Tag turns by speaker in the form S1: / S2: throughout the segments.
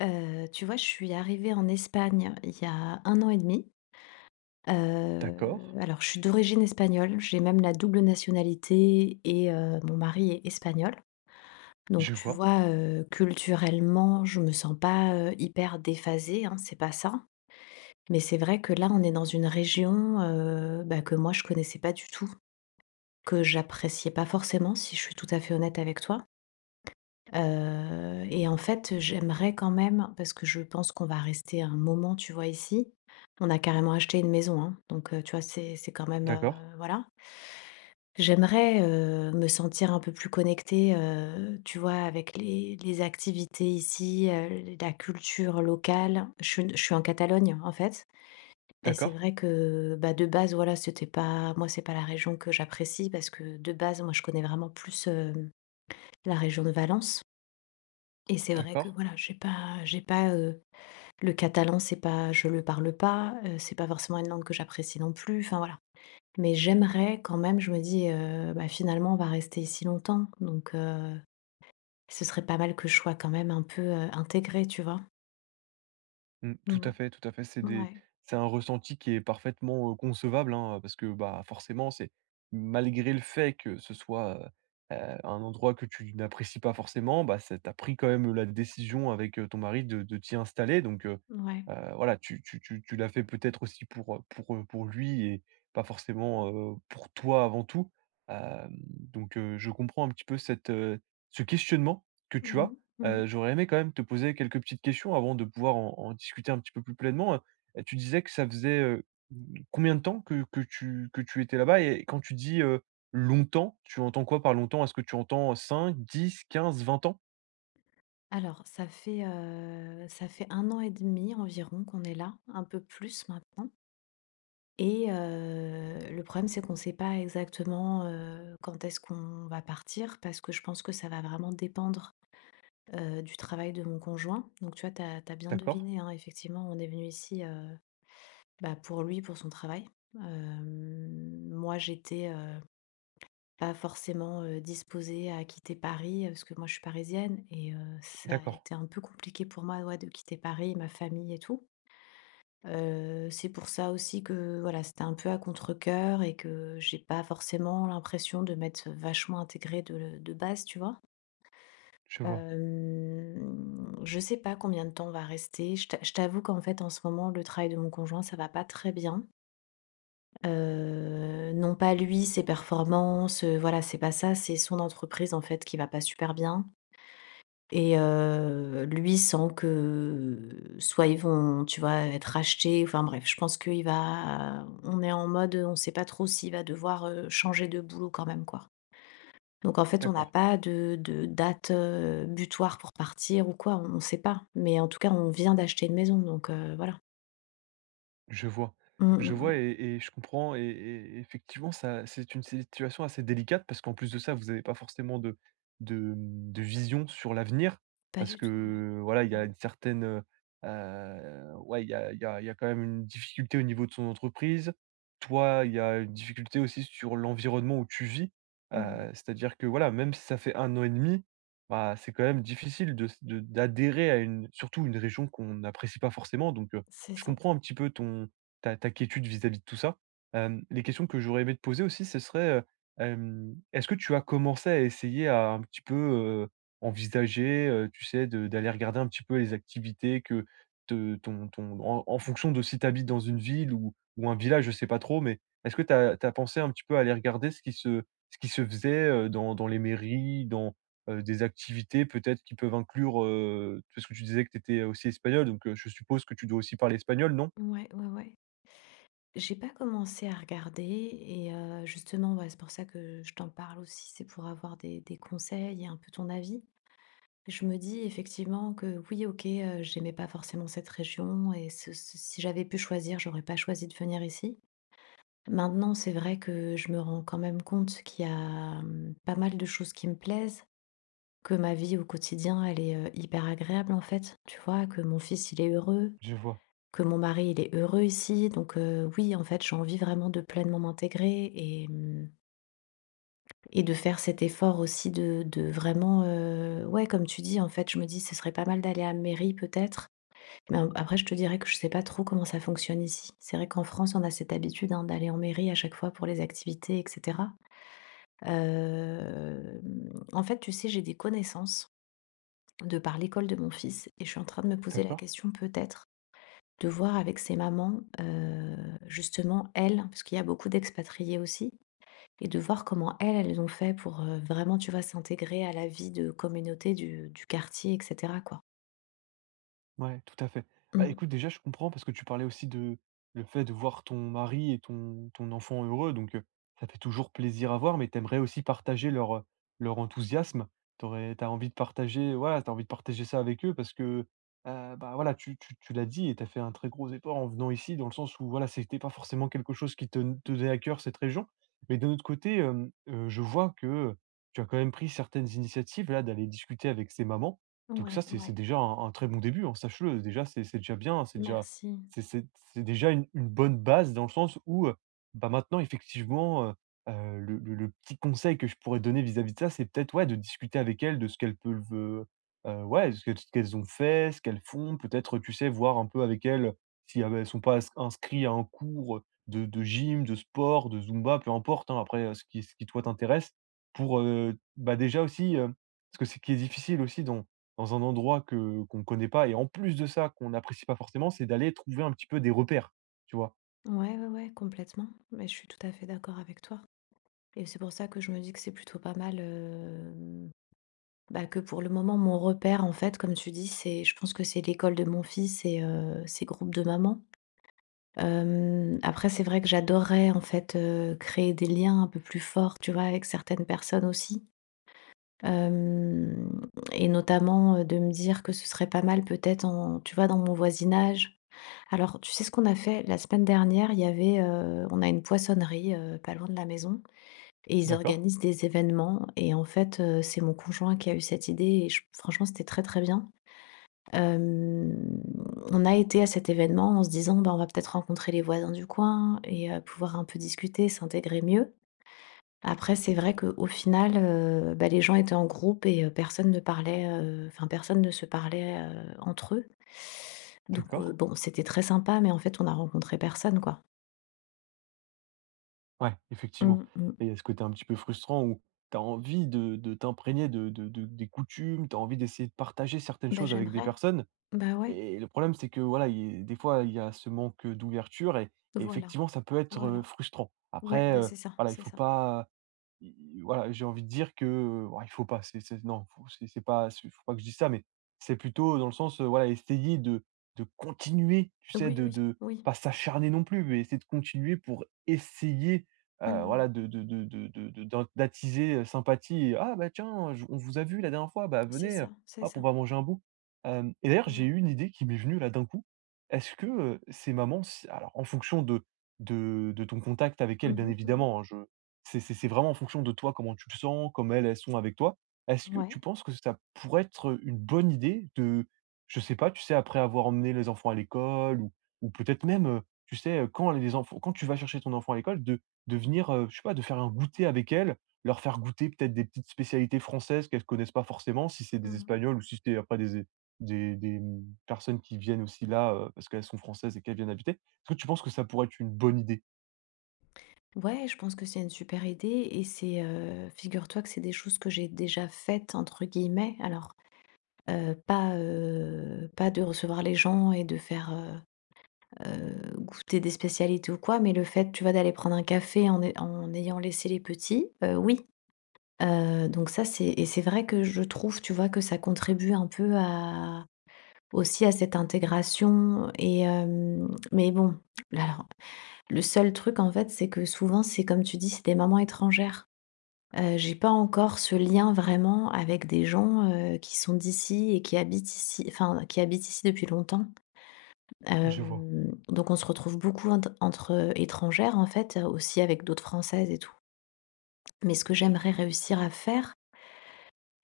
S1: Tu vois, je suis arrivée en Espagne il y a un an et demi. Heu,
S2: D'accord,
S1: alors je suis d'origine espagnole, j'ai même la double nationalité et mon mari est espagnol. Donc
S2: je
S1: tu
S2: vois.
S1: vois, culturellement, je me sens pas, hyper déphasée, hein, c'est pas ça. Mais c'est vrai que là, on est dans une région, bah, que moi je connaissais pas du tout, que j'appréciais pas forcément, si je suis tout à fait honnête avec toi. Et en fait, j'aimerais quand même parce que je pense qu'on va rester un moment, tu vois, ici. On a carrément acheté une maison, hein, donc tu vois, c'est quand même,
S2: D'accord,
S1: voilà. J'aimerais, me sentir un peu plus connectée, tu vois, avec les activités ici, la culture locale. Je suis en Catalogne, en fait, et c'est
S2: d'accord,
S1: vrai que, bah, de base, voilà, c'était pas moi, c'est pas la région que j'apprécie parce que, de base, moi, je connais vraiment plus, la région de Valence. Et c'est vrai que
S2: d'accord.
S1: voilà, j'ai pas, le catalan, c'est pas je le parle pas, c'est pas forcément une langue que j'apprécie non plus, enfin voilà. Mais j'aimerais quand même, je me dis, bah, finalement, on va rester ici longtemps, donc ce serait pas mal que je sois quand même un peu, intégrée, tu vois?
S2: Mmh, tout
S1: Mmh.
S2: à fait, tout à fait. C'est des
S1: Ouais,
S2: c'est un ressenti qui est parfaitement, concevable, hein, parce que, bah, forcément, c'est malgré le fait que ce soit, heu un endroit que tu n'apprécies pas forcément, bah, c'est tu as pris quand même la décision avec, ton mari de t'y installer donc heu
S1: ouais.
S2: heu, voilà, tu l'as fait peut-être aussi pour lui et pas forcément, pour toi avant tout. Hem, donc je comprends un petit peu cette, ce questionnement que
S1: Mmh
S2: tu as.
S1: mh. Mmh.
S2: J'aurais aimé quand même te poser quelques petites questions avant de pouvoir en discuter un petit peu plus pleinement, Tu disais que ça faisait, combien de temps que tu étais là-bas? Et quand tu dis, longtemps, tu entends quoi par longtemps? Est-ce que tu entends cinq, dix, quinze, vingt ans?
S1: Alors ça fait un an et demi environ qu'on est là, un peu plus maintenant. Et le problème, c'est qu'on ne sait pas exactement, quand est-ce qu'on va partir parce que je pense que ça va vraiment dépendre, du travail de mon conjoint. Donc tu vois, tu as bien
S2: D'accord,
S1: deviné, hein, effectivement, on est venu ici, bah, pour lui, pour son travail. Moi, j'étais pas forcément, disposée à quitter Paris, parce que moi, je suis parisienne et ça a
S2: d'accord,
S1: été un peu compliqué pour moi, ouais, de quitter Paris, ma famille et tout. C'est pour ça aussi que, voilà, c'était un peu à contre-cœur et que j'ai pas forcément l'impression de m'être vachement intégrée de base, tu vois?
S2: je vois,
S1: Je sais pas combien de temps on va rester. Je t'avoue qu'en fait, en ce moment, le travail de mon conjoint, ça va pas très bien. Non pas lui, ses performances, voilà, c'est pas ça, c'est son entreprise, en fait, qui va pas super bien. Et lui sent que soit ils vont, tu vois, être rachetés, enfin bref, je pense qu'il va on est en mode, on sait pas trop s'il va devoir, changer de boulot quand même, quoi. Donc en fait, on n'a
S2: d'accord.
S1: pas de date, butoir pour partir ou quoi, on ne sait pas. Mais en tout cas, on vient d'acheter une maison, donc voilà.
S2: Je vois.
S1: Mmh,
S2: Je
S1: mmh mh.
S2: vois et je comprends et effectivement, ça c'est une situation assez délicate parce qu'en plus de ça, vous avez pas forcément de vision sur l'avenir
S1: Pas
S2: parce
S1: du tout, ouais.
S2: que, voilà, il y a
S1: Mmh.
S2: une certaine, ouais, il y a il y a il y a quand même une difficulté au niveau de son entreprise. Toi, il y a une difficulté aussi sur l'environnement où tu vis.
S1: Mmh mmh.
S2: C'est-à-dire que, voilà, même si ça fait un an et demi, bah, c'est quand même difficile de d'adhérer à une surtout une région qu'on n'apprécie pas forcément donc
S1: C'est
S2: je
S1: ça.
S2: comprends un petit peu ton ta ta quiétude vis-à-vis de tout ça. Les questions que j'aurais aimé te poser aussi, ce serait, est-ce que tu as commencé à essayer à un petit peu, envisager, tu sais, de d'aller regarder un petit peu les activités que te ton ton en en fonction de si tu habites dans une ville ou un village, je sais pas trop, mais est-ce que tu as pensé un petit peu à aller regarder ce qui se faisait, dans dans les mairies, dans des activités peut-être qui peuvent inclure, parce que tu disais que tu étais aussi espagnol donc je suppose que tu dois aussi parler espagnol, non?
S1: Ouais, ouais, ouais. J'ai pas commencé à regarder et justement, ouais, c'est pour ça que je t'en parle aussi, c'est pour avoir des conseils et un peu ton avis. Je me dis effectivement que oui, OK, j'aimais pas forcément cette région et ce ce si j'avais pu choisir, j'aurais pas choisi de venir ici. Maintenant, c'est vrai que je me rends quand même compte qu'il y a, mmh, pas mal de choses qui me plaisent, que ma vie au quotidien, elle est, hyper agréable en fait, tu vois? Que mon fils, il est heureux,
S2: Je vois,
S1: que mon mari, il est heureux ici, donc oui, en fait, j'ai envie vraiment de pleinement m'intégrer et mmh et de faire cet effort aussi de vraiment, ouais, comme tu dis, en fait, je me dis: «Ce serait pas mal d'aller à la mairie peut-être?» mais a après je te dirais que je sais pas trop comment ça fonctionne ici. C'est vrai qu'en France, on a cette habitude, hein, d'aller en mairie à chaque fois pour les activités et cetera. Hem, En fait, tu sais, j'ai des connaissances de par l'école de mon fils et je suis en train de me poser la
S2: d'accord.
S1: question peut-être de voir avec ces mamans, justement elles, parce qu'il y a beaucoup d'expatriés aussi et de voir comment elles, elles ont fait pour, vraiment, tu vois, s'intégrer à la vie de communauté du quartier et cetera, quoi.
S2: Ouais, tout à fait. Bah,
S1: Mmh.
S2: écoute, déjà, je comprends parce que tu parlais aussi de le fait de voir ton mari et ton, ton enfant heureux, donc ça fait toujours plaisir à voir, mais tu aimerais aussi partager leur, leur enthousiasme. Tu as envie de partager, voilà, t'as envie de partager ça avec eux parce que bah, voilà, tu l'as dit et tu as fait un très gros effort en venant ici, dans le sens où voilà, c'était pas forcément quelque chose qui te tenait à cœur cette région. Mais d'un autre côté, je vois que tu as quand même pris certaines initiatives là d'aller discuter avec ces mamans donc
S1: Ouais,
S2: ça, c'est
S1: ouais,
S2: déjà un très bon début, hein, sache-le. Déjà, c'est déjà bien, c'est déjà
S1: merci.
S2: c'est c'est c'est déjà une bonne base dans le sens où, bah, maintenant effectivement, le petit conseil que je pourrais donner vis-à-vis de ça, c'est peut-être, ouais, de discuter avec elles de ce qu'elles peuvent, ouais, ce qu'elles ont fait, ce qu'elles font. Peut-être, tu sais, voir un peu avec elles si, ah, bah, elles sont pas inscrits à un cours, de gym, de sport, de Zumba, peu importe, hein, après, ce qui toi t'intéresse pour, bah, déjà aussi, parce que ce qui est difficile aussi dans dans un endroit que qu'on ne connaît pas et en plus de ça, qu'on n'apprécie pas forcément, c'est d'aller trouver un petit peu des repères, tu vois?
S1: Ouais, ouais, ouais, complètement. Mais je suis tout à fait d'accord avec toi et c'est pour ça que je me dis que c'est plutôt pas mal, bah, que pour le moment, mon repère, en fait, comme tu dis, c'est je pense que c'est l'école de mon fils et ses groupes de mamans. Après, c'est vrai que j'adorerais, en fait, créer des liens un peu plus forts, tu vois, avec certaines personnes aussi. Hem Et notamment, de me dire que ce serait pas mal peut-être en tu vois, dans mon voisinage. Alors, tu sais ce qu'on a fait? La semaine dernière, il y avait, on a une poissonnerie, pas loin de la maison et ils
S2: D'accord,
S1: organisent des événements et en fait, c'est mon conjoint qui a eu cette idée et je franchement, c'était très, très bien. Hem, on a été à cet événement en se disant: «Bah, on va peut-être rencontrer les voisins du coin et pouvoir un peu discuter, s'intégrer mieux». Après, c'est vrai qu'au final, bah, les gens étaient en groupe et personne ne parlait, enfin, personne ne se parlait, entre eux. Donc
S2: d'accord.
S1: bon, c'était très sympa, mais en fait, on a rencontré personne, quoi.
S2: Ouais, effectivement
S1: Mmh mh.
S2: et il y a ce côté un petit peu frustrant où tu as envie de t'imprégner de des coutumes, tu as envie d'essayer de partager certaines
S1: Bah,
S2: choses avec des
S1: j'aimerais.
S2: personnes
S1: Bah, ouais,
S2: et le problème, c'est que, voilà, il des fois, il y a ce manque, d'ouverture et
S1: voilà,
S2: effectivement, ça peut être,
S1: voilà.
S2: frustrant.
S1: Ouais,
S2: Après,
S1: bah, c'est ça,
S2: voilà, il
S1: c'est
S2: faut
S1: ça.
S2: pas I i voilà, j'ai envie de dire que, ouais, il faut pas, c'est non, faut c'est pas c'est faut pas que je dise ça, mais c'est plutôt dans le sens, voilà, essayer de continuer, tu sais,
S1: Oui, oui,
S2: de
S1: oui.
S2: pas s'acharner non plus, mais essayer de continuer pour essayer,
S1: Mmh.
S2: voilà, de d'en d'attiser, sympathie et: «Ah bah tiens, je on vous a vu la dernière fois, bah
S1: C'est
S2: venez,
S1: ça, c'est
S2: hop,
S1: ça.
S2: on va manger un bout». Hem Et d'ailleurs, j'ai
S1: Ouais.
S2: eu une idée qui m'est venue là d'un coup. Est-ce que, ces mamans, si alors en fonction de ton contact avec
S1: Mmh
S2: elles, bien
S1: mh, mmh.
S2: évidemment, hein, je c'est vraiment en fonction de toi, comment tu te sens, comme elles, elles sont avec toi. Est-ce que
S1: Ouais.
S2: tu penses que ça pourrait être une bonne idée de je sais pas, tu sais, après avoir emmené les enfants à l'école ou peut-être même, tu sais, quand les enfants quand tu vas chercher ton enfant à l'école, de venir, je sais pas, de faire un goûter avec elles, leur faire goûter peut-être des petites spécialités françaises qu'elles connaissent pas forcément, si c'est des
S1: Mmh.
S2: Espagnols ou si c'est après des, mmh, personnes qui viennent aussi là, parce qu'elles sont françaises et qu'elles viennent habiter. Est-ce que tu penses que ça pourrait être une bonne idée?
S1: Ouais, je pense que c'est une super idée et c'est, figure-toi que c'est des choses que j'ai déjà faites entre guillemets. Alors, heu, pas, pas de recevoir les gens et de faire, goûter des spécialités ou quoi, mais le fait, tu vois, d'aller prendre un café en ayant laissé les petits, oui. Donc ça, c'est et c'est vrai que je trouve, tu vois, que ça contribue un peu à aussi à cette intégration et mais bon, alors le seul truc, en fait, c'est que souvent, c'est comme tu dis, c'est des mamans étrangères. J'ai pas encore ce lien vraiment avec des gens, qui sont d'ici et qui habitent ici, enfin, qui habitent ici depuis longtemps.
S2: Je vois.
S1: Donc on se retrouve beaucoup entre, étrangères, en fait, aussi avec d'autres françaises et tout. Mais ce que j'aimerais réussir à faire,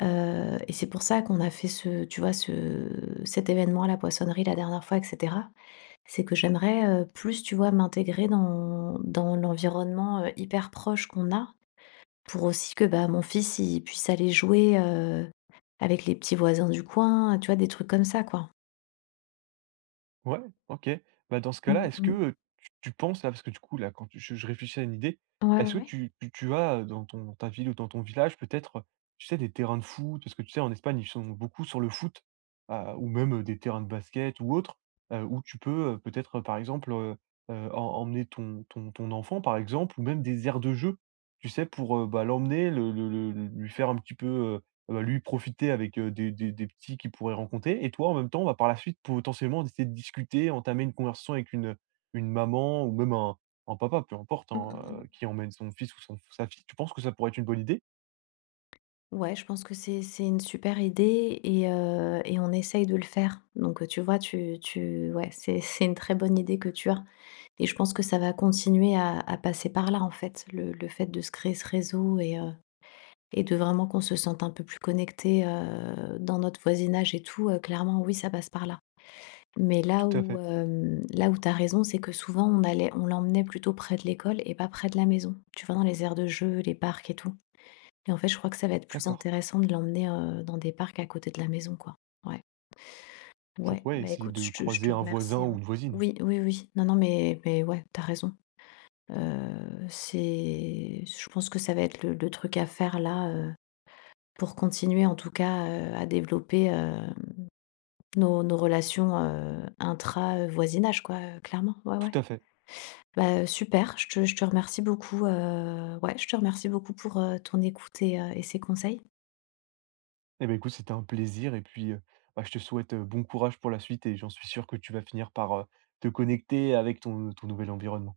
S1: Et c'est pour ça qu'on a fait ce tu vois, ce cet événement à la poissonnerie la dernière fois et cetera. C'est que j'aimerais, plus, tu vois, m'intégrer dans l'environnement, hyper proche qu'on a pour aussi que, bah, mon fils, il puisse aller jouer, avec les petits voisins du coin, tu vois, des trucs comme ça, quoi.
S2: Ouais, OK. Bah, dans ce cas-là,
S1: Mmh
S2: est-ce que,
S1: mh.
S2: tu penses là, parce que du coup là, quand tu je réfléchis à une idée,
S1: Ouais, ouais,
S2: est-ce que
S1: ouais.
S2: tu as, dans ton dans ta ville ou dans ton village peut-être, tu sais, des terrains de foot? Parce que tu sais, en Espagne, ils sont beaucoup sur le foot, ou même, des terrains de basket ou autre, où tu peux, peut-être, par exemple, emmener ton enfant, par exemple, ou même des aires de jeu, tu sais, pour, bah, l'emmener, lui faire un petit peu, lui profiter avec, des petits qu'il pourrait rencontrer et toi en même temps, bah, par la suite potentiellement essayer de discuter, entamer une conversation avec une maman ou même un papa, peu importe,
S1: Mmh mh,
S2: hein,
S1: mmh.
S2: qui emmène son fils ou son sa fille. Tu penses que ça pourrait être une bonne idée?
S1: Ouais, je pense que c'est une super idée et et on essaye de le faire. Donc, tu vois, tu tu ouais, c'est c'est une très bonne idée que tu as. Et je pense que ça va continuer à passer par là, en fait, le fait de se créer ce réseau et de vraiment qu'on se sente un peu plus connecté, dans notre voisinage et tout, clairement, oui, ça passe par là. Mais là
S2: Tout à
S1: où,
S2: fait,
S1: là où tu as raison, c'est que souvent on l'emmenait plutôt près de l'école et pas près de la maison. Tu vois, dans les aires de jeux, les parcs et tout. Et en fait, je crois que ça va être plus
S2: d'accord.
S1: intéressant de l'emmener, dans des parcs à côté de la maison, quoi. Ouais, ouais,
S2: Pourquoi
S1: bah,
S2: essayer
S1: écoute,
S2: de
S1: je te
S2: croiser un voisin
S1: remercie,
S2: ou
S1: hein.
S2: une voisine.
S1: Oui, oui, oui. Non, non, mais ouais, t'as raison. C'est je pense que ça va être le truc à faire là, pour continuer en tout cas, à développer, nos relations, intra, voisinage quoi, clairement. Ouais, ouais.
S2: Tout à fait.
S1: Bah, super, je te remercie beaucoup, ouais, je te remercie beaucoup pour, ton écoute et ces conseils.
S2: Eh beh, écoute, c'était un plaisir et puis, bah, je te souhaite, bon courage pour la suite et j'en suis sûr que tu vas finir par, te connecter avec ton nouvel environnement.